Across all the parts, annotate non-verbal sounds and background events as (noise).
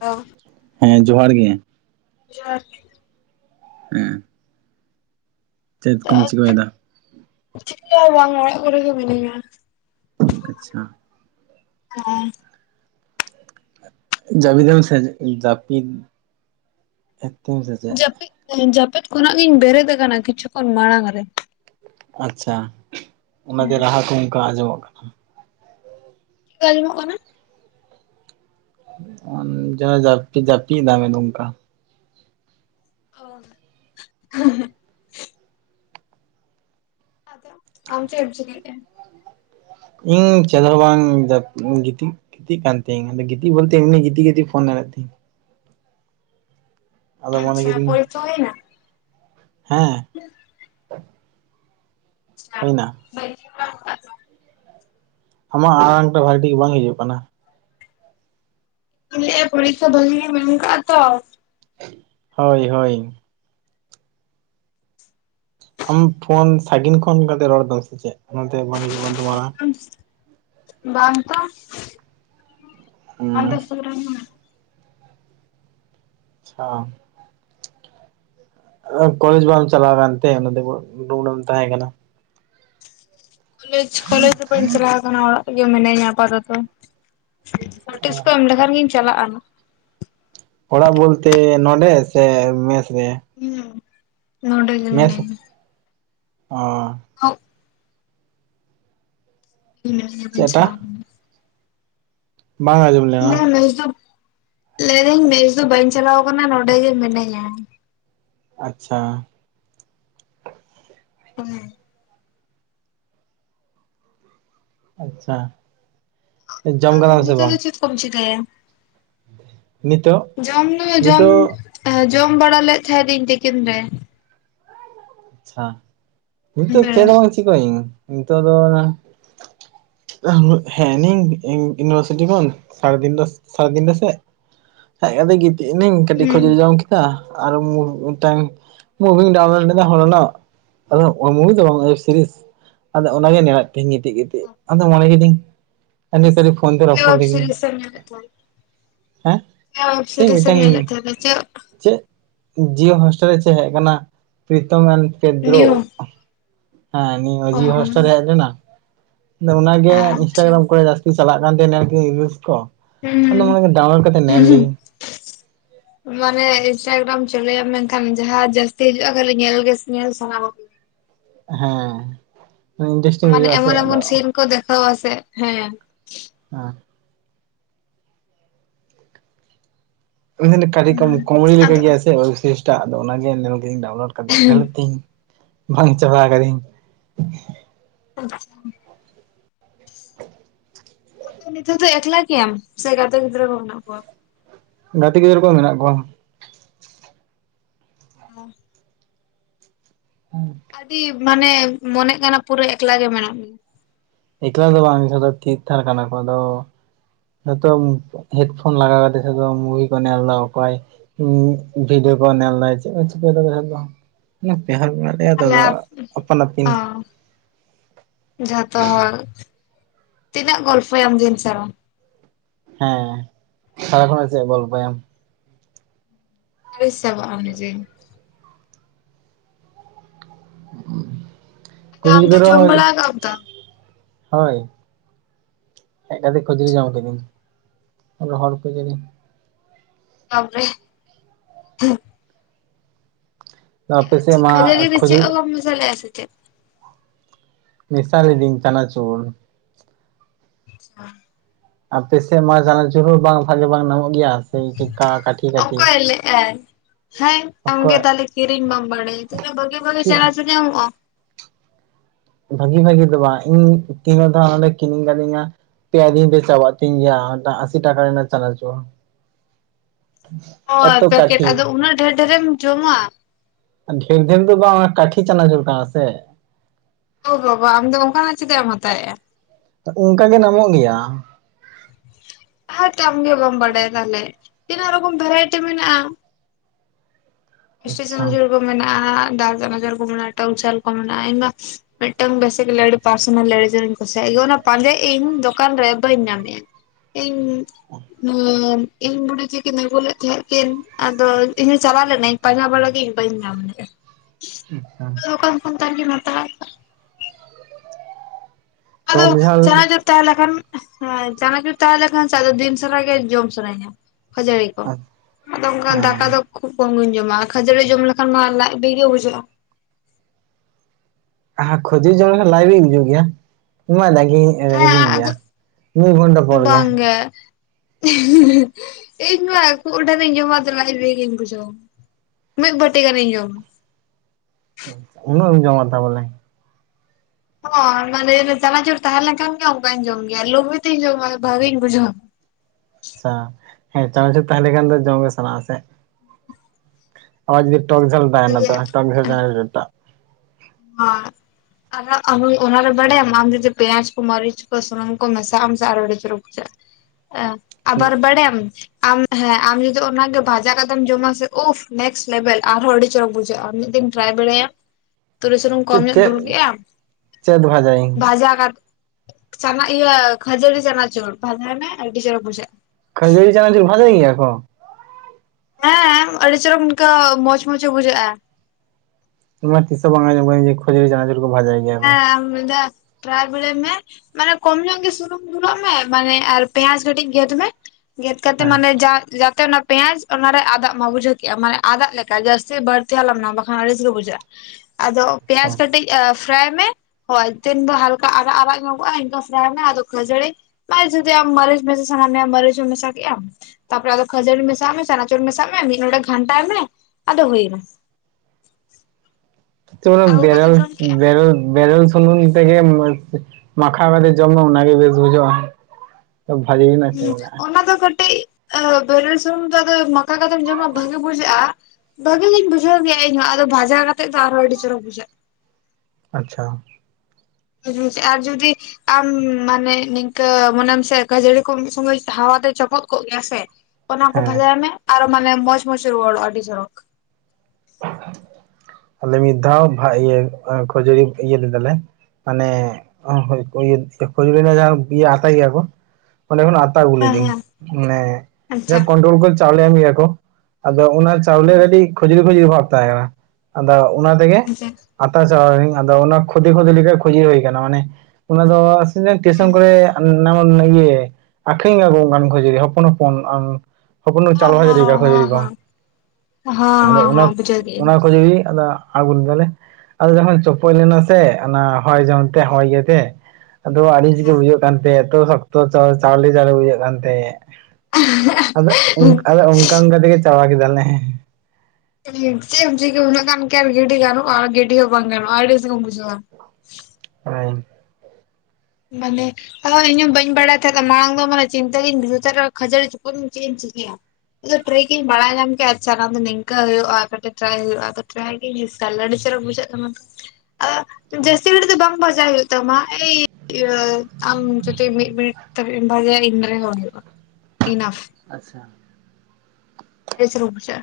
ᱚ, ᱦᱮᱸ ᱡᱚᱦᱟᱨ ᱜᱮ, ᱡᱚᱦᱟᱨ ᱜᱮ᱾ ᱦᱮᱸ, ᱪᱮᱫ ᱠᱚᱢ ᱪᱤᱠᱟᱹ ᱵᱟᱲᱟᱭ ᱫᱟ᱾ ᱪᱮᱫ ᱜᱮ ᱵᱟᱝ ᱚᱲᱟᱜ ᱠᱚᱨᱮ ᱜᱮ ᱢᱤᱱᱟᱹᱧᱟ᱾ ᱟᱪᱪᱷᱟ, ᱦᱮᱸ, ᱡᱟᱹᱯᱤᱫᱢ ᱥᱮᱡ ᱡᱟᱹᱯᱤᱫ ᱮᱛᱮᱢ ᱥᱮ ᱪᱮᱜ, ᱡᱟᱯᱤᱫ ᱠᱷᱚᱱᱟᱜ ᱜᱤᱧ ᱵᱮᱨᱮᱫ ᱟᱠᱟᱱᱟ ᱠᱤᱪᱷᱩ ᱠᱷᱚᱱ ᱢᱟᱲᱟᱝ ᱨᱮ᱾ ᱟᱪᱪᱷᱟ ᱚᱱᱟᱛᱮ ᱪᱮᱫᱠᱟ ᱨᱟᱦᱟ ᱠᱚ ᱚᱱᱠᱟ ᱟᱸᱡᱚᱢᱚᱜ ᱠᱟᱱᱟ᱾ ᱪᱮᱫ ᱠᱟ ᱟᱸᱢᱚᱜ ᱠᱟᱱᱟ, ᱡᱟ ᱡᱟᱯᱤ ᱡᱟᱯᱤᱫᱟᱢ ᱮᱠᱫᱚᱢ ᱚᱱᱠᱟ, ᱚᱸ ᱟᱫᱚ ᱟᱢ ᱪᱮᱜ ᱮᱢ ᱪᱤᱠᱟᱹᱭᱮ ᱛᱮ, ᱤᱧ ᱪᱮᱫ ᱦᱚᱸ ᱵᱟᱝ ᱡᱟᱯ ᱜᱤᱛᱤᱜ, ᱜᱤᱛᱤ ᱠᱟᱱ ᱛᱤᱧ ᱜᱤᱛᱤ ᱵᱚᱞᱛᱮ ᱮᱢᱱᱤ ᱜᱤᱛᱤᱜ ᱜᱤᱛᱤᱜ ᱯᱷᱳᱱ ᱧᱮᱞ ᱛᱤᱧ, ᱟᱫᱚ ᱢᱚᱱᱮ ᱟᱪᱪᱷᱟ ᱠᱤᱫᱟᱹᱧ ᱯᱚᱨᱤ ᱪᱚᱭᱱᱟ, ᱦᱮᱸ ᱦᱮᱸ᱾ (inaudible) ᱦᱩᱭᱱᱟ, (unintelligible) ᱟᱢᱟᱜ ᱟᱲᱟᱝ ᱴᱟ ᱵᱷᱟᱜᱤ ᱵᱟᱝ ᱦᱤᱡᱩᱜ ᱠᱟᱱᱟ᱾ (unintelligible) (unintelligible) ᱯᱚᱨᱤᱜᱪᱷᱟ ᱵᱷᱟᱜᱤ ᱜᱮᱢ ᱮᱢ ᱠᱟᱜ-ᱟ ᱛᱚ, ᱦᱳᱭ ᱦᱳᱭ ᱟᱢ ᱯᱷᱳᱱ ᱥᱟᱹᱜᱤᱧ ᱠᱷᱚᱱ ᱠᱟᱴᱤᱡ ᱨᱚᱲ ᱫᱟᱢ ᱥᱮ ᱪᱮᱫ? ᱚᱱᱟᱛᱮ ᱵᱟᱝ ᱦᱤᱡᱩᱜ ᱠᱟᱱ ᱛᱟᱢᱟ ᱵᱟᱝ ᱛᱚ ᱦᱩᱸ ᱟᱢᱟᱜ ᱫᱚ ᱤᱱᱥᱴᱟᱜᱨᱟᱢ ᱢᱮᱱᱟᱜ ᱪᱷᱟ ᱟᱫᱚ ᱠᱚᱞᱮᱡᱽ ᱵᱟᱢ ᱪᱟᱞᱟᱣ ᱠᱟᱱᱛᱮ ᱚᱱᱟᱛᱮ ᱠᱩ ᱯᱨᱚᱜᱨᱟᱢ ᱛᱟᱦᱮᱸ ᱠᱟᱱᱟ ᱠᱚᱞᱮᱡᱽ ᱠᱚᱞᱮᱡᱽ ᱫᱚ ᱵᱟᱹᱧ ᱪᱟᱞᱟᱣ ᱠᱟᱱᱟ ᱚᱲᱟᱜ ᱨᱮᱜᱮ ᱢᱤᱱᱟᱹᱧᱟ ᱟᱯᱟ ᱛᱚᱛᱚ ᱱᱳᱴᱤᱥ ᱠᱚ ᱮᱢ ᱞᱮᱠᱷᱟᱱ ᱜᱤᱧ ᱪᱟᱞᱟᱜᱼᱟ ᱱᱟᱜ ᱚᱲᱟᱜ ᱵᱚᱞᱛᱮ ᱱᱚᱰᱮ ᱥᱮ ᱢᱮᱥ ᱨᱮ? ᱤᱭᱟᱹ ᱱᱚᱰᱮ ᱜᱮ ᱢᱮᱥ ᱢᱤᱱᱟᱹ ᱧᱟ ᱚ ᱟᱨ ᱪᱮᱫᱴᱟ (inaudible) ᱵᱟᱝ ᱟᱡᱚᱢᱚᱜ ᱤᱭᱟᱹ ᱢᱮᱥ ᱫᱚ ᱞᱟᱹᱭ ᱫᱟᱹᱧ ᱢᱮᱥ ᱫᱚ ᱵᱟᱹᱧ ᱪᱟᱞᱟᱣ ᱟᱠᱟᱱᱟ ᱱᱚᱰᱮ ᱜᱮ ᱢᱤᱱᱟᱹᱧᱟ ᱟᱪᱪᱷᱟ ᱦᱮ ᱟᱪᱪᱷᱟ ᱡᱚᱢ ᱟᱫᱚ ᱠᱟᱫᱟᱢ ᱥᱮ ᱱᱤᱛᱚᱜ ᱵᱟᱝ ᱫᱚ ᱪᱮᱫ ᱠᱚᱢ ᱪᱤᱠᱟᱭᱟ? ᱱᱤᱛᱚᱜ ᱡᱚᱢ ᱧᱩ ᱡᱚᱢ ᱱᱤᱛᱚᱜ ᱡᱚᱢ ᱵᱟᱲᱟ ᱞᱮᱫ ᱛᱟᱦᱮᱸᱱᱤᱧ ᱛᱤᱠᱤᱱ ᱨᱮ ᱪᱷᱟ ᱱᱤᱛᱚᱜ ᱵᱮᱲᱟ ᱪᱮᱫ ᱦᱚ ᱵᱟᱝ ᱪᱤᱠᱚᱭᱤᱧ ᱱᱤᱛᱚᱜ ᱫᱚ ᱚᱱᱟ ᱦᱮᱸ ᱱᱤᱭᱩ ᱤᱭᱩ ᱤᱭᱩᱱᱤᱵᱷᱟᱨᱥᱤᱴᱤ ᱠᱷᱚᱱ ᱥᱟᱨᱮᱛᱤᱱᱴᱟ ᱥᱟᱨᱮᱛᱤᱱᱴᱟ ᱥᱮᱫ ᱦᱮᱡ ᱠᱟᱛᱮ ᱜᱤᱛᱤᱡ ᱮᱱᱟᱹᱧ ᱠᱟᱹᱴᱤᱡ ᱦᱩᱸ ᱠᱷᱚᱡᱚᱨᱤᱧ ᱡᱚᱢ ᱠᱮᱫᱟ ᱟᱨ ᱢᱩ ᱢᱤᱫᱴᱟᱝ ᱢᱩᱵᱷᱤ ᱴᱟᱣᱩᱱᱞᱚᱴ ᱞᱮ ᱟᱫᱚ ᱦᱚᱞᱟᱱᱚᱜ ᱚᱞ ᱢᱩᱵᱷᱤ ᱫᱚ ᱵᱟᱝ ᱚᱭᱤᱵ ᱥᱤᱨᱤᱡ ᱥᱤᱨᱤᱥ ᱟᱫᱚ ᱚ ᱜᱮ ᱱᱮᱞᱮᱫ ᱛᱤᱧ ᱜᱤᱛᱤᱜ ᱜᱤᱛᱤᱜ ᱟᱫᱚ ᱢᱚᱮᱱᱮ ᱠᱤᱫᱤᱧ ᱟᱨ ᱱᱤᱛ ᱟᱱᱤᱜ ᱯᱷᱳᱱ ᱨᱮ ᱵᱟ ᱪᱮᱫ ᱠᱷᱚᱱ ᱳᱭᱮᱵ ᱞᱤᱜᱤᱧ ᱥᱤᱨᱤᱡ ᱮᱢ ᱧᱮᱞᱮᱫ ᱛᱟᱦᱮᱸᱫ ᱦᱮᱸ ᱪᱮᱫ ᱳᱭᱮᱵ ᱥᱤᱨᱤᱡ ᱮᱢ ᱢᱤᱫᱴᱟᱝ ᱧᱮᱞᱮᱫ ᱛᱟᱦᱮᱸᱫ ᱪᱮᱫ ᱡᱤᱭᱳ ᱦᱚᱥᱴᱟᱨ ᱨᱮ ᱪᱮᱫ ᱦᱮᱡ ᱠᱟᱱᱟ ᱯᱨᱤᱛᱚᱢᱟᱱ ᱯᱮᱫᱫᱨᱚ ᱱᱤᱭᱩ ᱦᱮᱸ ᱱᱤ ᱚ ᱚᱡᱤ ᱦᱚ ᱦᱚᱥᱴᱟᱨ ᱨᱮ ᱦᱮᱜ ᱠᱟᱱᱟ ᱚᱱᱟ ᱚᱱᱟᱜᱮ ᱟᱪᱪᱷᱟ ᱤᱱᱥᱴᱟᱜᱨᱟᱢ ᱠᱚᱨᱮ ᱡᱟᱹᱥᱛᱤ ᱪᱟᱞᱟᱜ ᱠᱟᱱ ᱛᱮ ᱧᱮᱞ ᱠᱤᱫᱤᱧ ᱨᱤᱞᱥ ᱠᱚ ᱦᱩᱸ ᱟᱫᱚ ᱢᱚᱱ ᱰᱟᱣᱩᱱᱞᱳᱰ ᱠᱟᱛᱮ ᱧᱮᱞ ᱫᱤᱧ ᱢᱟᱱᱮ ᱤᱱᱥᱴᱟᱜᱨᱟᱢ ᱪᱟᱹᱞᱩᱟᱢ ᱢᱮᱱᱠᱷᱟᱱ ᱡᱟᱦᱟᱸ ᱡᱟᱹᱥᱛᱤ ᱦᱤᱡᱩᱜᱼᱟ ᱠᱷᱟᱹ ᱧᱮᱞ ᱜᱮ ᱧᱮᱞ ᱥᱟᱱᱟᱢ ᱦᱮᱸ ᱤᱱᱴᱟᱨᱮᱥᱴᱤᱝ ᱵᱩᱡ ᱢᱟᱱᱮ ᱟ ᱥᱮ ᱮᱢᱚᱱ ᱟᱫᱚ ᱮᱢᱚᱱ ᱥᱤᱱ ᱠᱚ ᱫᱠᱷᱟᱣ ᱟᱥᱮ ᱦᱮᱸ ᱦᱮᱸ (inaudible) ᱠᱚᱢᱚᱰᱤ ᱞᱮᱠᱟ ᱟᱫᱚ ᱜᱮᱭᱟ ᱥᱮ ᱚᱭᱮᱵ ᱥᱤᱨᱤᱧ ᱴᱟᱜ ᱟᱫᱚ ᱚᱱᱟᱜᱮ ᱧᱮᱞ ᱠᱤᱫᱤᱧ ᱰᱟᱣᱩᱱᱞᱳᱰ ᱠᱟᱛᱮ ᱫᱮᱲ ᱛᱤᱧ ᱵᱟᱝ ᱪᱟᱵᱟ ᱠᱟᱹᱫᱟᱹᱧ (unintelligible) ᱟᱫᱚ ᱱᱤᱛᱚᱜ ᱛᱚ ᱮᱠᱞᱟ ᱠᱮᱭᱟᱢ ᱥᱮ ᱜᱟᱛᱮ ᱜᱤᱫᱽᱨ ᱠᱚ ᱢᱮᱱᱟᱜ ᱠᱚᱣᱟ? ᱜᱟᱛᱮ ᱜᱤᱫᱨᱟᱹ ᱠᱚ ᱢᱮᱱᱟᱜ ᱠᱚᱣᱟ ᱚ ᱦᱩᱸ ᱟᱹᱰᱤ ᱢᱟᱱᱮ ᱢᱚᱱᱮᱜ ᱠᱟᱱᱟ ᱯᱩᱨᱟᱹ ᱮᱠᱞᱟ ᱜᱮ ᱢᱮᱱᱟᱜ ᱢᱮᱭᱟ ᱮᱠᱞᱟ ᱫᱚ ᱵᱟᱝ ᱡᱷᱚᱛᱚ ᱛᱷᱤᱨ ᱛᱷᱟᱨ ᱠᱟᱱᱟ ᱠᱚ ᱟᱫᱚ ᱱᱤᱛᱚᱝ ᱦᱮᱰᱯᱷᱳᱱ ᱞᱟᱜᱟᱣ ᱠᱟᱛᱮ ᱥᱩᱫᱟᱹᱢ ᱢᱩᱵᱷᱤ ᱠᱚ ᱧᱮᱞ ᱫᱟ ᱵᱷᱤᱰᱤᱭᱳ ᱠᱚ ᱧᱮᱞ ᱫᱟ ᱪᱮᱫ ᱠᱚ ᱪᱤᱠᱟᱹᱭ ᱫᱟ ᱯᱮᱦᱟᱞ ᱢᱮᱱᱟ ᱮ ᱛᱟᱦᱞᱮ ᱫᱟᱫᱟ ᱟᱯ ᱟᱯᱟᱱ ᱟᱹᱯᱤᱱ ᱡᱚᱛᱚ ᱦᱚᱲ ᱛᱤᱱᱟᱹᱜ ᱜᱚᱞᱯᱷᱚᱭᱟᱢ ᱫᱤᱱ ᱥᱟᱨᱟ᱾ ᱦᱮᱸ ᱥᱟᱨᱟ ᱠᱷᱚᱱᱟᱜ ᱪᱮᱜ ᱜᱚᱞᱯᱚᱭᱟᱢ? ᱟᱨᱤᱥ ᱪᱟᱵᱟᱜ ᱟᱢ ᱱᱤᱡᱮ᱾ ᱟᱫᱚ ᱠᱩᱲᱤ ᱟᱢ ᱫᱚ ᱜᱤᱫᱽᱨᱟᱹ ᱡᱚᱢ ᱦᱚᱭ ᱵᱟᱲᱟ ᱠᱟᱜ-ᱟᱢ ᱛᱚ? ᱦᱚᱭ ᱦᱮᱜ ᱠᱟᱛᱮ ᱠᱷᱟᱹᱡᱟᱹᱨᱤ ᱡᱚᱢ ᱠᱤᱫᱟᱹᱧ ᱨᱚᱦᱚᱲ ᱠᱟᱡᱟᱹᱲᱤ (unintelligible) ᱟᱯᱮ ᱥᱮᱫ ᱪᱮᱜ ᱢᱟ ᱠᱷᱟᱹᱡᱟᱹᱨᱤ ᱨᱮ ᱪᱮᱜ ᱠᱷᱟᱹᱡᱟᱹᱲᱤ ᱦᱚᱸ ᱵᱟᱢ ᱢᱮᱥᱟ ᱞᱮᱜᱼᱟ ᱥᱮ ᱪᱮᱜ? ᱢᱮᱥᱟ ᱞᱤᱫᱤᱧ ᱪᱟᱱᱟᱪᱩᱲ᱾ ᱪᱷᱟ ᱟᱯᱮ ᱥᱮᱜ ᱢᱟ ᱪᱟᱱᱟᱪᱟᱲ ᱦᱚᱸ ᱵᱟᱝ ᱵᱷᱟᱜᱮ ᱵᱟᱝ ᱱᱟᱢᱚᱜ ᱜᱮᱭᱟ᱾ ᱪᱮᱫᱠᱟ ᱠᱟᱹᱴᱷᱤ ᱠᱟᱹᱴᱷᱤ ᱚᱠᱚᱭ ᱞᱟᱹᱜᱼᱟᱭ? ᱦᱮᱸ ᱟᱢ ᱚᱠᱚᱭ ᱜᱮ ᱛᱟᱦᱞᱮ ᱠᱤᱨᱧ ᱵᱟᱢ ᱵᱟᱰᱟᱭᱟ ᱛᱤᱱᱟᱹᱜ ᱵᱷᱟᱜᱮ ᱵᱷᱟᱜᱮ ᱠᱤ ᱪᱟᱱᱟᱪᱩᱨ ᱧᱟᱢᱚᱜᱼᱟ᱾ ᱵᱷᱟᱹᱜᱤ ᱵᱷᱟᱹᱜᱤ ᱫᱚ ᱵᱟᱝ ᱤᱧ ᱛᱤᱱᱟᱹ ᱫᱷᱟᱣ ᱚᱸᱰᱮ ᱠᱤᱨᱤᱧ ᱠᱟᱫᱤᱧᱟ ᱯᱮᱭᱟ ᱫᱤᱱ ᱛᱮ ᱪᱟᱵᱟᱜ ᱛᱤᱧ ᱜᱮᱭᱟ ᱢᱤᱴᱟ ᱟᱥᱤ ᱴᱟᱠᱟ ᱨᱮᱱᱟᱜ ᱨᱮᱱᱟᱜ ᱪᱟᱱᱟᱪᱩᱨ᱾ ᱦᱳᱭ ᱮᱛᱚ ᱯᱮᱠᱮᱴ ᱠᱟᱴᱷᱤ ᱟᱫᱚ ᱩᱱᱟᱹᱜ ᱰᱷᱮᱨ ᱰᱷᱮᱨᱮᱢ ᱡᱚᱢᱟ? ᱰᱷᱮᱨ ᱰᱷᱮᱨ ᱫᱚ ᱵᱟᱝ ᱠᱟᱴᱷᱤ ᱪᱟᱱᱟᱪᱩᱨ ᱠᱟᱱᱟ ᱥᱮ᱾ ᱚ ᱵᱟᱵᱟ ᱟᱢ ᱫᱚ ᱚᱝᱠᱟᱱᱟᱜ ᱪᱮᱫᱟᱜ ᱮᱢ ᱦᱟᱛᱟᱣᱮᱜᱼᱟ? ᱚᱝᱠᱟ ᱜᱮ ᱱᱟᱢᱚᱜ ᱜᱮᱭᱟ᱾ ᱦᱟᱹᱴ ᱟᱢ ᱜᱮ ᱵᱟᱢ ᱵᱟᱰᱟᱭᱟ ᱛᱟᱦᱞᱮ ᱛᱤᱱᱟᱹᱜ ᱨᱚᱠᱚᱢ ᱵᱷᱮᱨᱟᱭᱴᱤ ᱢᱮᱱᱟᱜᱼᱟ᱾ ᱟᱪᱪᱷᱟ (unintelligible) ᱠᱚ ᱢᱮᱱᱟᱜᱼᱟ, ᱫᱟᱨ ᱪᱟᱱᱟᱪᱚᱨ ᱠᱚ ᱢᱮᱱᱟᱜᱼᱟ ᱴᱟᱣᱩᱱ ᱪᱷᱟᱞ ᱠᱚ ᱢᱮᱱᱟᱜᱼᱟ, ᱟᱭᱢᱟ ᱢᱤᱫᱴᱟᱝ (unintelligible) ᱠᱩᱥᱤᱭᱟᱜᱼᱟ ᱜᱮ ᱚᱱᱟ ᱯᱟᱸᱡᱟᱭᱮᱜ ᱤᱧ ᱫᱚᱠᱟᱱ ᱨᱮ ᱵᱟᱹᱧ ᱧᱟᱢᱮᱜᱼᱟ᱾ ᱤᱧ ᱱᱚ ᱤᱧ ᱵᱩᱰᱤ ᱛᱤᱠᱤᱱ ᱟᱹᱜᱩ ᱞᱮᱜ ᱛᱟᱦᱮᱸᱜ ᱠᱤᱱ ᱟᱫᱚ ᱤᱧ ᱦᱚᱸ ᱪᱟᱞᱟᱣ ᱞᱮᱱᱟᱹᱧ᱾ ᱯᱟᱸᱡᱟ ᱵᱟᱲᱟ ᱠᱮᱜᱼᱤᱧ ᱵᱟᱹᱧ ᱧᱟᱢ ᱞᱮᱜᱼᱟ᱾ ᱟᱪᱪᱷᱟ (unintelligible) ᱦᱟᱛᱟᱣ ᱠᱟᱜ ᱛᱚ ᱵᱤᱦᱟᱞ ᱛᱟᱦᱞᱮ ᱠᱷᱟᱱ ᱮᱸ ᱪᱟᱱᱟᱪᱩᱩᱨ ᱛᱟᱦᱮᱸ ᱞᱮᱠᱷᱟᱱ ᱥᱟᱨᱟᱫᱤᱱ ᱥᱟᱨᱟ ᱜᱮ ᱡᱚᱢ ᱥᱟᱱᱟᱹᱧᱟ ᱠᱷᱟᱹᱡᱟᱹᱲᱤ ᱾ ᱠᱚ ᱟᱫᱚ ᱚᱝᱠᱟ ᱫᱟᱠᱟ ᱦᱮᱸ ᱫᱚ ᱠᱷᱩᱵ ᱠᱚᱢ ᱜᱤᱧ ᱡᱚᱢᱟ᱾ ᱠᱷᱟᱹᱡᱟᱹᱲᱤ ᱡᱚᱢ ᱞᱮᱠᱷᱟᱱ ᱢᱟ ᱞᱟᱡ ᱵᱤ ᱜᱮ ᱵᱩᱡᱷᱟᱹᱜᱼᱟ ᱾ ᱦᱟᱸ ᱠᱷᱟᱹᱡᱟᱹᱲᱤ ᱡᱚᱢ ᱞᱮᱠᱷᱟᱱ ᱞᱟᱭ ᱵᱤ ᱵᱩᱡᱩᱜ ᱜᱮᱭᱟ ᱚᱱᱟ (unintelligible) ᱦᱮᱸ ᱨᱮᱸᱜᱮᱡᱤᱧ ᱜᱮᱭᱟ ᱢᱤᱜ ᱜᱷᱚᱱᱴᱟ ᱯᱚᱨ ᱜᱮ ᱾ ᱮ ᱤᱧ ᱢᱟ (unintelligible) ᱡᱚᱢᱟ ᱟᱫᱚ ᱞᱟᱡ ᱵᱤ ᱜᱮᱧ ᱵᱩᱡᱷᱟᱹᱣ ᱾ ᱢᱤᱫ ᱵᱟᱹᱴᱤ ᱜᱟᱱᱤᱧ ᱡᱚᱢ ᱩᱱᱟᱹᱜ ᱮᱢ ᱡᱚᱢᱟ ᱛᱟ ᱵᱚᱞᱮ? ᱦᱳᱭ ᱢᱟᱱᱮ ᱪᱟᱱᱟᱪᱩᱨ ᱛᱟᱦᱮᱸ ᱞᱮᱱᱠᱷᱟᱱ ᱜᱮ ᱚᱝᱠᱟᱧ ᱡᱚᱢ ᱜᱮᱭᱟ, ᱞᱩᱵᱷᱤ ᱛᱤᱧ ᱡᱚᱢᱟ ᱵᱷᱟᱹᱜᱤᱧ ᱵᱩᱡᱷᱟᱹᱣᱟ ᱾ ᱟᱪᱪᱷᱟ ᱦᱮᱸ ᱪᱟᱱᱟᱪᱩᱨ ᱛᱟᱦᱮᱸ ᱞᱮᱠᱷᱟᱱ ᱫᱚ ᱡᱚᱢ ᱜᱮ ᱥᱟᱱᱟᱣᱟ ᱥᱮ ᱾ ᱟᱵᱟᱨ ᱡᱩᱫᱤ ᱴᱚᱠ ᱡᱷᱟᱞ ᱛᱟᱦᱮᱸᱱᱟ ᱛᱚ ᱦᱚᱸ ᱴᱚᱠ ᱡᱷᱟᱞ ᱪᱟᱱᱟᱨᱩᱨ ᱴᱟᱜ (unintelligible) ᱟᱨᱦᱚᱸ ᱦᱳᱭ ᱚᱱᱟᱨᱮ ᱵᱟᱰᱟᱭᱟᱢ ᱟᱢ ᱡᱩᱫᱤ ᱯᱮᱸᱭᱟᱡ ᱠᱚ, ᱢᱟᱹᱨᱤᱪ ᱠᱚ, ᱥᱩᱱᱩᱢ ᱠᱚᱢ ᱢᱮᱥᱟᱜ ᱟᱢ ᱥᱮ ᱟᱨᱚ ᱟᱹᱰᱤ ᱪᱚᱨᱚᱠ ᱵᱩᱡᱷᱟᱹᱜᱼᱟ ᱾ ᱮ ᱟᱵᱟᱨ ᱵᱟᱰᱟᱭᱟᱢ ᱟᱢ ᱦᱮᱸ ᱟᱢ ᱡᱩᱫᱤ ᱚᱱᱟᱜᱮ ᱵᱷᱟᱡᱟ ᱠᱟᱛᱮᱢ ᱡᱚᱢᱟ ᱥᱮ ᱩᱯ, ᱢᱮᱠᱥ ᱞᱮᱵᱮᱞ ᱟᱨᱦᱚᱸ ᱟᱹᱰᱤ ᱪᱚᱨᱚᱠ ᱵᱩᱡᱷᱟᱹᱜᱼᱟ, ᱢᱤᱫ ᱫᱤᱱ ᱴᱨᱟᱭ ᱵᱟᱲᱟᱭᱟᱢ ᱛᱩᱲᱤ ᱥᱩᱱᱩᱢ ᱠᱚᱢ ᱪᱮᱫ ᱧᱚᱜ ᱪᱮᱫ ᱫᱩᱞ ᱠᱮᱜᱼᱟᱢ ᱪᱮᱫ ᱵᱷᱟᱡᱟᱭᱤᱧ ᱵᱷᱟᱡᱟ ᱠᱟᱛ ᱪᱟᱱᱟ ᱤᱭᱟᱹ ᱠᱷᱟᱹᱡᱟᱹᱲᱤ ᱪᱟᱱᱟᱪᱩᱨ ᱵᱷᱟᱡᱟᱭ ᱢᱮ ᱟᱹᱰᱤ ᱪᱮᱦᱨᱟ ᱵᱩᱡᱟᱹᱜᱼᱟ ᱾ ᱠᱷᱟᱹᱡᱟᱹᱲᱤ ᱪᱟᱱᱟᱪᱩᱨ ᱵᱷᱟᱡᱟᱭ ᱜᱮᱭᱟ ᱠᱚ? ᱦᱮᱸ, ᱟᱹᱰᱤ ᱪᱚᱨᱚᱠ ᱤᱱᱠᱟᱹ ᱢᱚᱸᱪ ᱢᱚᱸᱪᱮ ᱵᱩᱡᱷᱟᱹᱜᱼᱟ ᱾ ᱤᱧ ᱢᱟ ᱛᱤᱥ ᱦᱚᱸ ᱵᱟᱝ ᱟᱸᱡᱚᱢ ᱠᱟᱹᱫᱤᱧ ᱡᱮ, ᱠᱷᱟᱹᱡᱟᱹᱲᱤ ᱪᱟᱱᱟᱪᱩᱨ ᱠᱚ ᱵᱷᱟᱡᱟᱭ ᱜᱮᱭᱟ ᱠᱚ ᱦᱮᱸ ᱟᱢ ᱢᱮᱫ-ᱫᱷᱟᱣ ᱴᱨᱟᱭ ᱵᱟᱹᱲᱟᱹᱭ ᱢᱮ ᱢᱟᱱᱮ ᱠᱚᱢ ᱧᱚᱜ ᱜᱮ ᱥᱩᱱᱩᱢ ᱫᱩᱞᱟᱜ ᱢᱮ ᱢᱟᱱᱮ ᱟᱨ ᱯᱮᱸᱭᱟᱡ ᱠᱟᱹᱴᱤᱡ ᱜᱮᱫ ᱢᱮ ᱾ ᱜᱮᱫ ᱠᱟᱛᱮ ᱦᱮᱸ ᱢᱟᱱᱮ ᱡᱟ ᱡᱟᱠ ᱟᱛᱮ ᱚᱱᱟ ᱯᱮᱸᱭᱟᱡ ᱚᱱᱟ ᱨᱮ ᱟᱫᱟᱜ ᱢᱟ ᱵᱩᱡᱷᱟᱹᱣ ᱠᱮᱜᱼᱟ, ᱢᱟᱱᱮ ᱟᱫᱟᱜ ᱞᱮᱠᱟ ᱡᱟᱹᱥᱛᱤ ᱵᱟᱹᱲᱛᱤ ᱦᱚᱸ ᱟᱞᱚᱢ ᱮᱢᱟᱜᱼᱟ ᱵᱟᱠᱷᱟᱱ ᱟᱹᱲᱤᱥᱮᱜᱮ ᱵᱩᱡᱷᱟᱹᱜᱼᱟ ᱾ ᱟᱫᱚ ᱯᱮᱸᱭᱟᱡ ᱠᱟᱹᱴᱤᱡ ᱯᱷᱨᱟᱭ ᱢᱮ ᱦᱳᱭ ᱛᱤᱱ ᱵᱷᱳᱨ ᱦᱟᱞᱠᱟ ᱟᱨᱟᱜ ᱟᱨᱟᱜ ᱧᱚᱜᱚᱜᱼᱟ ᱤᱱᱠᱟᱹ ᱯᱷᱨᱟᱭ ᱢᱮ ᱾ ᱟᱫᱚ ᱠᱷᱟᱹᱡᱟᱹᱲᱤ ᱟᱨ ᱡᱩᱫᱤ ᱟᱢ ᱢᱟ. ᱨᱤᱪ ᱢᱮᱥᱟ ᱥᱟᱱᱟ ᱢᱮᱭᱟ ᱢᱟᱹᱨᱤᱪ ᱦᱚᱸᱢ ᱢᱮᱥᱟ ᱠᱮᱜ ᱟᱢ ᱾ ᱛᱟᱯᱚᱨᱮ ᱟᱫᱚ ᱠᱷᱟᱹᱡᱟᱹᱲᱤ ᱢᱮᱥᱟ ᱟᱜ ᱢᱮ ᱪᱟᱱᱟᱪᱩᱨ ᱢᱮᱥᱟ ᱟᱜ ᱢᱮ ᱢᱤᱫ ᱰᱚᱸᱰᱮᱠ ᱜᱷᱟᱱᱴᱟᱭ ᱢᱮ, ᱟᱫᱚ ᱦᱩᱭ ᱮᱱᱟ ᱾ ᱛᱚ ᱚᱱᱟ ᱟᱬᱜᱚ ᱠᱟᱛᱮ ᱵᱮᱨᱮᱞ ᱡᱚᱢ ᱠᱮᱜᱼᱟ ᱵᱮᱨᱮᱞ ᱵᱮᱨᱮᱞ ᱥᱩᱱᱩᱢ ᱛᱮᱜᱮᱢ ᱢᱟᱠᱷᱟᱣ ᱠᱟᱛᱮᱜ ᱡᱚᱢ ᱢᱮ ᱚᱱᱟ ᱜᱮ ᱵᱮᱥ ᱵᱩᱡᱷᱟᱹᱜᱼᱟ ᱾ ᱛᱚ ᱵᱷᱟᱹᱡᱤ ᱦᱩᱸ ᱚᱱᱟ ᱫᱚ ᱠᱟᱹᱴᱤᱡ ᱵᱮᱨᱮᱞ ᱥᱩᱱᱩᱢ ᱫᱚ ᱟᱫᱚ ᱢᱟᱠᱷᱟᱣ ᱠᱟᱛᱮᱢ ᱡᱚᱢᱟ ᱵᱷᱟᱹᱜᱤ ᱵᱩᱡᱷᱟᱹᱜᱼᱟ ᱾ ᱵᱷᱟᱹᱜᱤ ᱜᱤᱧ ᱵᱩᱡᱷᱟᱹᱣ ᱜᱮᱭᱟ ᱤᱧ ᱦᱚᱸ ᱾ ᱟᱫᱚ ᱵᱷᱟᱡᱟ ᱠᱟᱛᱮᱫ ᱫᱚ ᱟᱨᱦᱚᱸ ᱟᱹᱰᱤ ᱪᱚᱨᱚᱠ ᱵᱩᱡᱷᱟᱹᱜᱼᱟ ᱾ ᱟᱪᱪᱷᱟ ᱾ ᱢᱩᱪ ᱢᱩᱪᱟᱹᱜ-ᱟ ᱟᱨ ᱡᱩᱫᱤ ᱟᱢ ᱢᱟᱱᱮ ᱱᱤᱝᱠᱟᱹ ᱢᱚᱱᱮᱢ ᱥᱮ ᱠᱷᱟᱹᱡᱟᱲᱤ ᱠᱚ ᱢᱤᱫ ᱥᱚᱢᱚᱭ ᱦᱟᱣᱟ ᱛᱮ ᱪᱚᱯᱚᱫ ᱠᱚᱜ ᱜᱮᱭᱟ ᱥᱮ ᱾ ᱚᱱᱟ ᱠᱚ ᱦᱮᱸ ᱵᱷᱟᱡᱟᱭ ᱢᱮ ᱟᱨᱚ ᱢᱟᱱᱮ ᱢᱚᱸᱪ ᱢᱚᱸᱪᱮ ᱨᱩᱣᱟᱹᱲᱚᱜᱼᱟ ᱟᱹᱰᱤ ᱪᱚᱨᱚᱠ ᱾ (inaudible) ᱟᱞᱮ ᱢᱤᱫ ᱫᱷᱟᱣ ᱵᱷᱟ ᱤᱭᱟᱹ ᱠᱷᱟᱹᱡᱟ. ᱲᱤ ᱤᱭᱟᱹ ᱞᱮᱫᱟ ᱞᱮ ᱾ ᱢᱟᱱᱮ ᱦᱳᱭ ᱠᱷᱟᱹᱡᱟᱹᱲᱤ ᱡᱟᱦᱟᱸ ᱨᱮ ᱤᱭᱟᱹ ᱟᱛᱟᱭ ᱜᱮᱭᱟ ᱠᱚ ᱾ ᱚᱸᱰᱮ ᱠᱷᱚᱱ ᱦᱟᱛᱟᱣ ᱟᱹᱜᱩ ᱦᱮᱸ ᱞᱮᱫᱤᱧ ᱦᱮᱸ ᱾ ᱢᱟᱱᱮ ᱟᱪᱪᱷᱟ ᱡᱟᱦᱟᱸ ᱠᱚᱱᱴᱳᱞ ᱠᱷᱚᱡ ᱪᱟᱣᱞᱮ ᱮᱢ ᱜᱮᱭᱟ ᱠᱚ ᱟᱫᱚ ᱚᱱᱟ ᱪᱟᱣᱞᱮ ᱠᱟᱹᱴᱤᱡ ᱠᱷᱟᱹᱡᱟᱹᱲᱤ ᱠᱷᱟᱹᱡᱟᱹᱲᱤ ᱵᱷᱟᱵᱽ ᱛᱟᱦᱮᱸ ᱠᱟᱱᱟ ᱾ ᱟᱫᱚ ᱚᱱᱟ ᱛᱮᱜᱮ ᱟᱪᱪᱷᱟ ᱟᱛᱟ ᱪᱟᱞᱟᱣ ᱞᱮᱱᱤᱧ ᱾ᱟᱫᱚ ᱚᱱᱟ ᱠᱷᱚᱫᱮ ᱠᱷᱚᱫᱮ ᱞᱮᱠᱟ ᱠᱷᱚᱡᱤ ᱦᱩᱭ ᱠᱟᱱᱟ ᱾ ᱢᱟᱱᱮ ᱚᱱᱟ ᱫᱚ ᱛᱤᱱᱟᱹᱜ ᱴᱮᱥᱚᱱ ᱠᱚᱨᱮ, ᱚᱱᱟ ᱢᱟᱱᱮ ᱤᱭᱮ ᱟᱠᱷᱨᱤᱧ ᱜᱮᱭᱟ ᱠᱚ ᱚᱱᱠᱟᱱ ᱠᱷᱟᱹᱡᱟᱹᱲᱤ, ᱦᱚᱯᱚᱱ ᱦᱚᱯᱚᱱ ᱦᱚᱯᱚᱱ (unintelligible) ᱚ ᱦᱚᱸ ᱠᱷᱟᱹᱡᱟᱹᱲᱤ ᱦᱚᱸ ᱠᱚ ᱾ ᱦᱚᱸ ᱦᱚᱸ ᱟᱫᱚ ᱦᱚᱸ ᱦᱚᱸ ᱚᱱᱟ, ᱵᱩᱡᱷᱟᱹᱣ ᱠᱮᱜ ᱟᱹᱧ ᱚᱱᱟ ᱠᱟᱹᱡᱟᱹᱲᱤ ᱟᱫᱚ ᱟᱹᱜᱩ ᱞᱮᱫᱟ ᱞᱮ ᱾ ᱟᱫᱚ ᱡᱚᱠᱷᱚᱱ ᱪᱚᱯᱚᱫ ᱞᱮᱱᱟ ᱥᱮ ᱚᱱᱟ ᱦᱚᱭ ᱡᱚᱢ ᱛᱮ ᱦᱚᱭ ᱤᱭᱟᱹ ᱛᱮ ᱟᱫᱚ ᱟᱹᱲᱤᱥ ᱜᱮ ᱵᱩᱡᱷᱟᱹᱜ ᱠᱟᱱ ᱛᱟᱦᱮᱸᱫ, ᱮᱛᱚ ᱥᱚᱠᱛᱚ ᱪᱟᱣᱞᱮ ᱪᱟᱣᱞᱮ ᱵᱩᱡᱷᱟᱹᱜ ᱠᱟᱱ ᱛᱟᱦᱮᱸᱫ ᱾ ᱟᱫᱚ ᱟᱫᱚ ᱚᱱᱠᱟ ᱚᱱᱠᱟ ᱛᱮᱜᱮ ᱪᱟᱵᱟ ᱠᱮᱫᱟᱞᱮ ᱾ ᱪᱮᱫ ᱮᱢ ᱪᱤᱠᱟᱹᱭᱟ ᱩᱱᱟᱹᱜ ᱜᱟᱱ ᱠᱤ ᱟᱨ ᱜᱤᱰᱤ ᱜᱟᱱᱚᱜ-ᱟ ᱾ ᱜᱤᱰᱤ ᱦᱚᱸ ᱵᱟᱝ ᱜᱟᱱᱚᱜ-ᱟ ᱟᱲᱤᱥ ᱜᱮᱢ ᱵᱩᱡᱷᱟᱹᱣᱟ ᱾ ᱦᱮᱸ ᱾ ᱢᱟᱱᱮ ᱦᱚᱸ ᱤᱧ ᱵᱟᱹᱧ ᱵᱟᱲᱟᱭ ᱛᱟᱦᱮᱫ ᱫᱚ ᱢᱟᱲᱟᱝ ᱫᱚ ᱢᱟᱱᱮ ᱪᱤᱱᱛᱟᱹ ᱜᱮᱧ ᱵᱩᱡᱷᱟᱹᱣ ᱛᱟᱦᱮᱫᱟ ᱾ ᱠᱷᱟᱹᱡᱟᱲ ᱪᱚᱯᱚᱫ (unintelligible) ᱪᱮᱜ ᱤᱧ ᱪᱤᱠᱟᱹᱭᱟ ᱾ ᱟᱫᱚ ᱴᱨᱤᱠ ᱤᱧ ᱵᱟᱲᱟᱭ ᱧᱟᱢ ᱠᱮᱜ-ᱟ ᱟᱫᱚ ᱴᱷᱤᱠ ᱤᱧ ᱵᱟᱲᱟᱭ ᱧᱟᱢ ᱠᱮᱫ-ᱟ, ᱟᱪᱪᱷᱟ ᱱᱚᱣᱟ ᱫᱚ ᱱᱤᱝᱠᱟᱹ ᱦᱩᱭᱩᱜ-ᱟ ᱟᱨ ᱠᱟᱹᱴᱤᱡ ᱴᱨᱟᱭ ᱦᱩᱭᱩᱜ-ᱟ ᱾ ᱟᱫᱚ ᱴᱨᱟᱭ (unintelligible) ᱟᱹᱰᱤ ᱪᱚᱨᱚᱠ ᱵᱩᱡᱷᱟᱹᱜ ᱠᱟᱱᱟ ᱛᱚ ᱾ (inaudible) ᱟᱨ ᱡᱟᱹᱥᱛᱤ ᱢᱤᱱᱤᱴ ᱫᱚ ᱵᱟᱝ ᱵᱷᱟᱡᱟᱭ ᱦᱩᱭᱩᱜ ᱛᱟᱢᱟ ᱾ ᱮᱭ ᱤᱭᱟᱹ ᱟᱢ ᱡᱚᱫᱤ ᱢᱤᱫ ᱢᱤᱱᱤᱴ ᱛᱮᱢ ᱵᱷᱟᱡᱟᱭᱟ ᱤᱱᱨᱮ ᱦᱚᱸ ᱦᱩᱭᱩᱜ-ᱟ, ᱤᱱᱟᱯᱷ ᱾ ᱟᱪᱪᱷᱟ ᱾ ᱵᱮᱥ (unintelligible)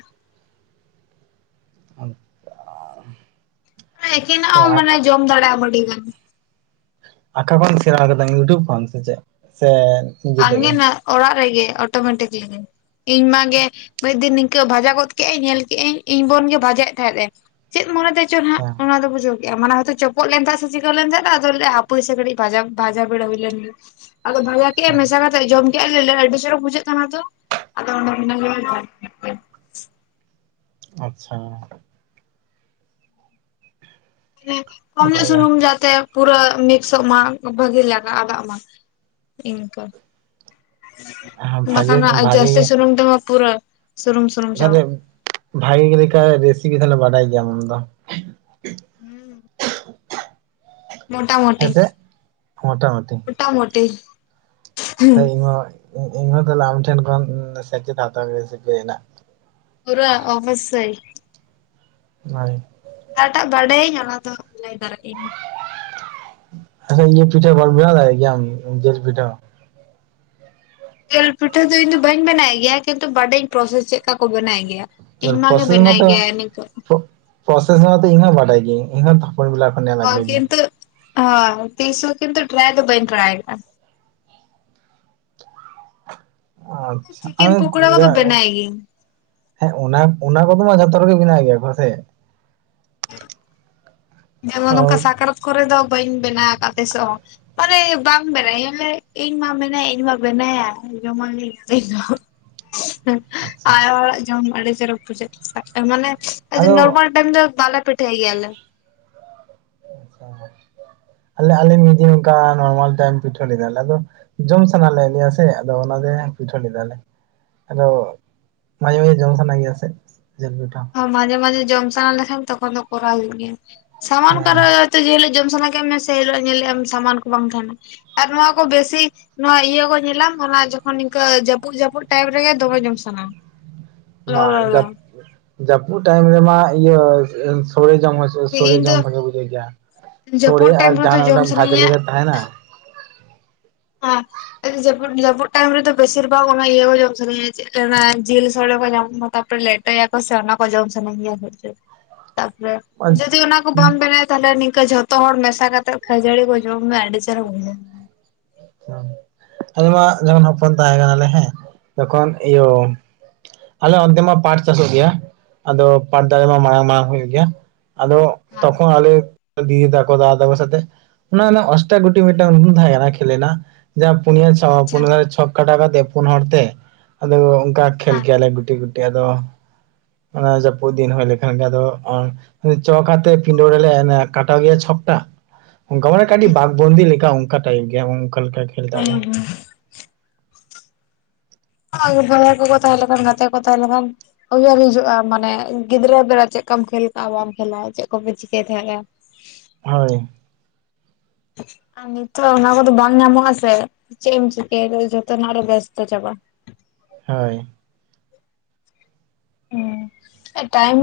ᱟᱫᱚ ᱪᱤᱠᱟᱹᱜ-ᱟ? ᱮᱠᱮᱱᱟᱜ ᱦᱚᱸ ᱢᱟᱱᱮ ᱡᱚᱢ ᱫᱟᱲᱮᱭᱟᱜ-ᱟᱢ ᱟᱹᱰᱤ ᱜᱟᱱ ᱾ ᱟᱸᱠᱟ ᱠᱷᱚᱱ ᱥᱮᱬᱟ ᱟᱠᱟᱫᱟᱢ ᱤᱭᱩᱴᱩᱵᱽ ᱠᱷᱚᱱ ᱥᱮ ᱪᱮᱫ ᱥᱮ ᱱᱤᱡᱮ ᱛᱮᱜᱮ ᱟᱸᱝᱜᱮᱱᱟᱜ ᱚᱲᱟᱜ ᱨᱮᱜᱮ ᱚᱴᱳᱢᱮᱴᱤᱠᱞᱤᱜᱮ ᱤᱧᱢᱟ ᱜᱮ ᱢᱤᱫ ᱫᱤᱱ ᱱᱤᱝᱠᱟᱹ ᱵᱷᱟᱡᱟ ᱜᱚᱫ ᱠᱮᱜ ᱟᱭ ᱧᱮᱞ ᱠᱮᱜ ᱟᱭ ᱤᱧ ᱵᱳᱱ ᱜᱮ ᱵᱷᱟᱡᱟᱭᱮᱫ ᱛᱟᱦᱮᱸᱜ ᱮ ᱪᱮᱫ ᱢᱚᱱᱮᱛᱮ ᱪᱚ ᱥᱟ᱾ ᱟᱫᱚ ᱵᱩᱡᱷᱟᱣ ᱠᱮ ᱟᱢ ᱢᱟᱱᱮ ᱦᱟᱱᱛᱮ ᱪᱚᱯᱚᱜ ᱞᱮᱱ ᱛᱟᱦᱮᱫ ᱥᱮ ᱪᱤᱠᱟᱹ ᱞᱮᱱ ᱛᱟᱦᱮᱫ ᱟᱫᱚ ᱞᱟᱹᱭᱫᱟᱭ ᱦᱟᱯᱚᱭ ᱥᱮ ᱠᱟᱹᱴᱤᱡ ᱵᱷᱟᱡᱟ ᱵᱷᱟᱡᱟ ᱵᱷᱤᱲᱟᱣ ᱦᱩᱭ ᱞᱮᱱ ᱜᱮ᱾ ᱟᱫᱚ ᱵᱷᱟᱞᱟ ᱠᱮᱜ-ᱟᱭ ᱟᱪᱪᱷᱟ ᱢᱮᱥᱟ ᱠᱟᱛᱮᱫ ᱡᱚᱢ ᱠᱮ-ᱟ ᱞᱮ ᱟᱹᱰᱤ ᱪᱚᱨᱚᱠ ᱵᱩᱡᱷᱟᱹᱜ ᱠᱟᱱᱟ ᱛᱚ ᱟᱫᱚ ᱚᱱᱰᱮ ᱠᱷᱚᱱᱟᱜ ᱜᱮ ᱡᱚᱢ ᱟᱸᱪᱪᱷᱟ᱾ ᱢᱟᱱᱮ ᱠᱚᱢᱧᱚᱜ ᱱᱟᱯᱟᱭ ᱥᱩᱱᱩᱢ ᱡᱟᱛᱮ ᱯᱩᱨᱟᱹ ᱢᱤᱠᱥᱚᱜ ᱢᱟ ᱵᱷᱟᱜᱤ ᱞᱮᱠᱟ ᱟᱫᱟᱜ ᱢᱟ ᱤᱱᱠᱟᱹ᱾ ᱜᱮ ᱵᱟᱠᱷᱟᱱ ᱵᱷᱟᱜᱮ ᱦᱟᱜ ᱵᱷᱟᱜᱮ ᱡᱟᱹᱥᱛᱤ ᱜᱮ ᱥᱩᱱᱩᱢ ᱛᱮᱢᱟ ᱯᱩᱨᱟᱹ ᱥᱩᱱᱩᱢ, ᱥᱩᱱᱩᱢ ᱛᱟᱦᱚᱞᱮ ᱪᱟᱵᱟᱜ ᱵᱷᱟᱜᱮ ᱞᱮᱠᱟ ᱨᱮᱥᱤᱯᱤ ᱛᱟᱦᱞᱮ ᱵᱟᱰᱟᱭ ᱜᱮᱭᱟᱢ ᱟᱢ ᱫᱚ᱾ ᱦᱩᱸ ᱢᱳᱴᱟ ᱢᱳᱴᱤ, ᱦᱮᱸᱥᱮ ᱢᱚᱴᱟᱢᱩᱴᱤ ᱢᱳᱴᱟ ᱢᱳᱴᱤ ᱦᱚᱭ ᱤᱧᱦᱚ ᱤᱧᱦᱚᱸ ᱛᱟᱦᱮᱞᱮ ᱟᱢ ᱴᱷᱮᱱ ᱠᱷᱚᱱ ᱥᱮᱪᱮᱫ ᱦᱟᱛᱟᱣ ᱦᱩᱭᱩᱜ-ᱟ ᱨᱮᱥᱤᱯᱤ ᱨᱮᱱᱟᱜ᱾ ᱯᱩᱨᱟᱹ ᱚᱵᱚᱥᱳᱭ᱾ ᱦᱚᱸᱭ ᱡᱟᱦᱟᱸᱴᱟᱜ ᱵᱟᱰᱟᱭᱟᱹᱧ ᱚᱱᱟ ᱫᱚ ᱞᱟᱹᱭ ᱫᱟᱲᱮᱜ ᱟᱹᱧ᱾ ᱟᱪᱪᱷᱟ ᱤᱭᱟᱹ ᱯᱤᱴᱷᱟᱹ ᱠᱚᱢ ᱵᱮᱱᱟᱣ ᱫᱟᱲᱮᱭᱟᱜ ᱜᱮᱭᱟᱢ ᱡᱮᱞ ᱯᱤᱴᱷᱟᱹ? ᱡᱮᱞ ᱯᱤᱴᱷᱟᱹ ᱫᱚ ᱤᱧ ᱫᱚ ᱵᱟᱹᱧ ᱵᱮᱱᱟᱣ ᱜᱮᱭᱟ ᱠᱤᱱᱛᱩ ᱵᱟᱰᱟᱭᱤᱧ ᱯᱨᱚᱥᱮᱥ ᱪᱮᱫᱠᱟ ᱠᱚ ᱵᱮᱱᱟᱣᱮᱫ ᱜᱮᱭᱟ᱾ ᱤᱧ ᱢᱟ ᱜᱮ ᱯᱨᱚᱥᱮᱥ ᱵᱮᱱᱟᱭ ᱢᱟᱛᱚ ᱜᱮᱭᱟᱭ ᱱᱤᱝ ᱠᱟᱹᱜ᱾ ᱯᱨᱚᱥᱮᱥ ᱢᱟᱛᱚ ᱤᱧ ᱦᱚᱸ ᱵᱟᱰᱟᱭ ᱜᱮᱭᱟᱹᱧ ᱤᱧᱦᱚᱸ ᱛᱷᱟᱯᱚᱱ ᱵᱮᱞᱟ ᱠᱷᱚᱱ ᱧᱮᱞ ᱦᱚᱸ ᱟᱹᱜᱩᱭᱫᱤᱧ ᱠᱤᱱᱛᱩ ᱦᱚᱸ ᱛᱤᱥ ᱦᱚᱸ ᱠᱤᱱᱛᱩ ᱴᱨᱟᱭ ᱫᱚ ᱵᱟᱹᱧ ᱴᱨᱟᱭ ᱟᱠᱟᱜ-ᱟ᱾ ᱟᱪᱪᱷᱟ ᱪᱤᱠᱮᱱ ᱟᱫᱚ ᱯᱚᱠᱳᱲᱟ ᱠᱚᱫᱚ ᱡᱟᱭᱦᱳᱠ᱾ ᱵᱮᱱᱟᱭ ᱜᱤᱭᱟᱹᱧ ᱦᱮᱸ ᱚᱱᱟ ᱚᱱᱟ ᱠᱚᱫᱚ ᱢᱟ ᱡᱷᱚᱛᱚ ᱨᱮᱜᱮ ᱢᱮᱱᱟᱜ ᱜᱮᱭᱟ ᱵᱟᱥᱮ? ᱦᱮᱸ ᱡᱮᱢᱚᱱ ᱱᱚᱝᱠᱟ ᱥᱟᱠᱨᱟᱛ ᱠᱚᱨᱮ ᱫᱚ ᱵᱟᱹᱧ ᱵᱮᱱᱟᱣ ᱟᱠᱟᱫ ᱛᱤᱥᱚᱜ ᱦᱚᱸ᱾ ᱢᱟᱱᱮ ᱵᱟᱝ ᱵᱮᱱᱟᱭᱟ ᱞᱮ ᱤᱧ ᱢᱟ ᱢᱮᱱᱟᱭᱟ ᱤᱧ ᱢᱟ ᱵᱮᱱᱟᱭᱟᱭ ᱡᱚᱢᱟᱞᱤᱧ ᱟᱹᱞᱤᱧᱫᱚ᱾ ᱟᱪᱪᱷᱟ ᱟᱭᱳ ᱦᱚᱲᱟᱜ ᱡᱚᱢ ᱟᱹᱰᱤ ᱪᱚᱨᱚᱠ ᱵᱩᱡᱷᱟᱹᱜ ᱢᱟᱱᱮ ᱟᱫᱚ ᱱᱚᱨᱢᱟᱞ ᱫᱚ ᱵᱟᱞᱮ ᱯᱤᱴᱷᱟᱹᱭ ᱜᱮᱭᱟᱞᱮ᱾ ᱟᱸᱪᱪᱷᱟ ᱟᱞᱮ ᱟᱞᱮ ᱢᱤᱫ ᱫᱤᱱ ᱚᱱᱠᱟ ᱱᱚᱨᱢᱟᱞ ᱴᱟᱭᱤᱢ ᱯᱤᱴᱷᱟᱹ ᱞᱮᱫᱟᱞᱮ ᱟᱫᱚ ᱡᱚᱢ ᱥᱟᱱᱟᱞᱮᱜ ᱞᱮᱭᱟ ᱥᱮ ᱟᱫᱚ ᱚᱱᱟᱛᱮ ᱯᱤᱴᱷᱟᱹ ᱞᱮᱫᱟᱞᱮ᱾ ᱟᱫᱚ ᱢᱟᱡᱷᱮ ᱢᱟᱡᱷᱮ ᱡᱚᱢ ᱥᱟᱱᱟᱧ ᱜᱮᱭᱟ ᱥᱮ ᱡᱮᱞ ᱯᱤᱴᱷᱟᱹ᱾ ᱚᱸ ᱢᱟᱡᱷᱮ ᱢᱟᱡᱷᱮ ᱡᱚᱢ ᱥᱟᱱᱟ ᱞᱮᱠᱷᱟᱱ ᱛᱚᱠᱷᱚᱱ ᱫᱚ ᱠᱚᱨᱟᱣ ᱦᱩᱭᱩᱜ ᱜᱮᱭᱟ ᱥᱟᱢᱟᱱ ᱚᱠᱟᱨᱮ ᱦᱮᱸ ᱡᱮ ᱦᱤᱞᱳᱜ ᱡᱚᱢ ᱥᱟᱱᱟ ᱠᱮᱫ ᱢᱮ ᱥᱮ ᱦᱤᱞᱳᱜ ᱧᱮᱞᱮᱜ-ᱟᱢ ᱥᱟᱢᱟᱱ ᱠᱚ ᱵᱟᱝ ᱛᱟᱦᱮᱱᱟ ᱟᱨ ᱱᱚᱣᱟ ᱠᱚ ᱵᱮᱥᱤ ᱱᱚᱣᱟ ᱤᱭᱟᱹ ᱠᱚ ᱧᱮᱞᱟᱢ ᱚᱱᱟ ᱡᱚᱠᱷᱚᱱ ᱤᱱᱠᱟᱹ ᱡᱟᱹᱯᱩᱫ ᱡᱟᱹᱯᱩᱫ ᱴᱟᱭᱤᱯ ᱨᱮᱜᱮ ᱫᱚᱢᱮ ᱡᱚᱢ ᱥᱟᱱᱟᱣᱟ᱾ ᱢᱟ ᱡᱟᱹᱯ ᱡᱟᱹᱯᱩᱫ ᱴᱟᱭᱤᱢ ᱨᱮᱢᱟ ᱤᱭᱟᱹ ᱥᱚᱲᱮ ᱡᱚᱢ ᱦᱚ ᱪᱚ ᱥᱚᱲᱮ ᱤᱧ ᱫᱚ ᱡᱚᱢ ᱵᱷᱟᱜᱮ ᱵᱩᱡᱷᱟᱹᱣᱟᱹᱜ ᱜᱮᱭᱟ ᱥᱚᱲᱮ ᱡᱟᱹᱯᱩᱫ ᱟᱨ ᱴᱟᱭᱤᱢ ᱨᱮᱫᱚ ᱡᱟᱦᱟᱱᱟᱜ ᱢᱤᱫ ᱡᱚᱢ ᱴᱟᱝ ᱵᱷᱟᱡᱟ ᱥᱟᱱᱟᱧᱟ ᱞᱮᱠᱟ ᱛᱟᱦᱮᱸᱱᱟ᱾ ᱟᱠᱥ ᱟᱫᱚ ᱡᱟᱹᱯᱩᱫ ᱡᱟᱹᱯᱩᱫ ᱴᱟᱭᱤᱢ ᱨᱮ ᱫᱚ ᱵᱮᱥᱤᱨ ᱵᱷᱟᱜ ᱚᱱᱟ ᱤᱭᱟᱹ ᱠᱚ ᱡᱚᱢ ᱥᱟᱹᱱᱟᱹᱧᱟ ᱡᱤᱞ ᱥᱚᱲᱮ ᱠᱚ ᱧᱟᱢᱚᱜ ᱢᱟ ᱛᱟᱯᱚᱨᱮ ᱞᱮᱴ ᱴᱚᱭ ᱟᱠᱚ ᱥᱮ ᱚᱱᱟ ᱠᱚ ᱡᱚᱢ ᱥᱟᱹᱱᱟᱹᱧ ᱜᱮᱭᱟ ᱪᱮᱫᱟᱜ ᱥᱮ ᱡᱩᱫᱤ ᱚᱱᱟ ᱠᱚ ᱵᱟᱢ ᱵᱮᱱᱭᱟ᱾ ᱛᱟᱦᱞᱮ ᱱᱤᱝᱠᱟᱹ ᱡᱷᱚᱛᱚ ᱦᱚᱲ ᱢᱮᱥᱟ ᱠᱟᱛᱮᱫ ᱠᱷᱟᱹᱡᱟᱹᱲᱤ ᱠᱚ ᱡᱚᱢ ᱢᱮ ᱟᱹᱰᱤ ᱪᱮᱦᱨᱟ ᱵᱩᱡᱟᱹᱜᱼᱟ᱾ ᱟᱞᱮ ᱢᱟ ᱡᱚᱠᱷᱚᱱ ᱦᱚᱯᱚᱱ ᱛᱟᱦᱮᱸ ᱠᱟᱱᱟᱞᱮ ᱦᱮᱸ ᱛᱚᱠᱷᱚᱱ ᱤᱭᱟᱹ ᱟᱞᱮ ᱚᱱᱛᱮ ᱢᱟ ᱯᱟᱴ ᱪᱟᱥᱚᱜ ᱜᱮᱭᱟ᱾ ᱟᱫᱚ ᱯᱟᱴ ᱫᱟᱨᱮ ᱢᱟ ᱢᱟᱲᱟᱝ ᱢᱟᱲᱟᱝ ᱦᱳᱭᱳᱜ ᱜᱮᱭᱟ ᱟᱫᱚ ᱛᱚᱠᱷᱚᱱ ᱟᱞᱮ ᱫᱤᱫᱤ ᱛᱟᱠᱚ ᱫᱟᱫᱟ ᱛᱟᱠᱚ ᱥᱟᱛᱮ ᱚᱱᱮ ᱚᱱᱮ ᱚᱥᱴᱟ ᱜᱩᱴᱤ ᱢᱤᱫᱴᱟᱝ ᱩᱱ ᱛᱟᱦᱮᱸ ᱠᱟᱱᱟ᱾ ᱞᱮᱱᱟ ᱡᱟᱦᱟᱸ ᱯᱩᱱᱭᱟᱹ ᱪᱷᱚᱠ ᱟᱪᱪᱷᱟ ᱯᱩᱱᱭᱟ ᱨᱮ ᱪᱷᱚᱠ ᱠᱟᱴᱟᱣ ᱠᱟᱛᱮ ᱯᱩᱱ ᱦᱚᱲ ᱛᱮ ᱟᱫᱳ ᱚᱱᱠᱟ ᱠᱷᱮᱞ ᱠᱮᱭᱟᱞᱮ ᱜᱩᱴᱤ ᱜᱩᱴᱤ ᱟᱫᱚ ᱚᱱᱟ ᱡᱟᱹᱯᱩᱫ ᱫᱤᱱ ᱦᱩᱭ ᱞᱮᱠᱷᱟᱱ ᱜᱮ ᱟᱫᱳ ᱚᱱ ᱪᱚᱠ ᱟᱛᱮ ᱯᱤᱸᱰᱟᱹ ᱨᱮᱞᱮ ᱮᱱᱮᱡ ᱠᱟᱴᱟ ᱜᱮᱭᱟ ᱪᱷᱚᱠ ᱴᱟᱜ ᱚᱱᱠᱟ ᱢᱟᱱᱮ ᱠᱟᱹᱴᱤᱡ ᱵᱟᱜᱽ ᱫᱚᱱᱫᱤ ᱞᱮᱠᱟ ᱚᱱᱠᱟ ᱴᱟᱭᱤᱯ ᱜᱮᱭᱟ ᱚᱱᱠᱟ ᱞᱮᱠᱟ ᱜᱮ ᱠᱷᱮᱞ ᱴᱟᱜ ᱦᱚᱸ ᱦᱚᱸ ᱟᱭ ᱵᱟᱵᱟ ᱠᱳ ᱠᱳ ᱛᱟᱦᱮᱸ ᱞᱮᱱ ᱠᱷᱟᱱ ᱜᱟᱛᱮ ᱠᱳ ᱛᱟᱦᱮᱸ ᱞᱮᱱ ᱠᱷᱟᱱ ᱩᱭᱦᱟᱹᱨ ᱦᱤᱡᱩᱜᱼᱟ ᱢᱟᱱᱮ ᱜᱤᱫᱽᱨᱟᱹ ᱵᱮᱲᱟ ᱪᱮᱫ ᱠᱟᱢ ᱠᱷᱮᱞ ᱠᱟᱜᱼᱟ ᱵᱟᱢ ᱠᱷᱮᱞᱟ ᱪᱮᱫ ᱠᱚᱯᱮ ᱪᱤᱠᱟᱹᱭ ᱛᱟᱦᱮᱸᱜᱼᱟ ᱦᱳᱭ ᱟᱨ ᱱᱤᱛᱚᱜ ᱚᱱᱟ ᱠᱚ ᱫᱚ ᱵᱟᱝᱢ ᱧᱟᱢᱚᱜᱼᱟ ᱥᱮ ᱪᱮᱫ ᱮᱢ ᱪᱤᱠᱟᱹᱭᱟ ᱡᱚᱛᱚᱱᱟᱜ ᱨᱮ ᱵᱮᱥᱛᱚ ᱪᱟᱵᱟ᱾ ᱦᱳᱭ ᱦᱩᱸ ᱴᱟᱭᱤᱡ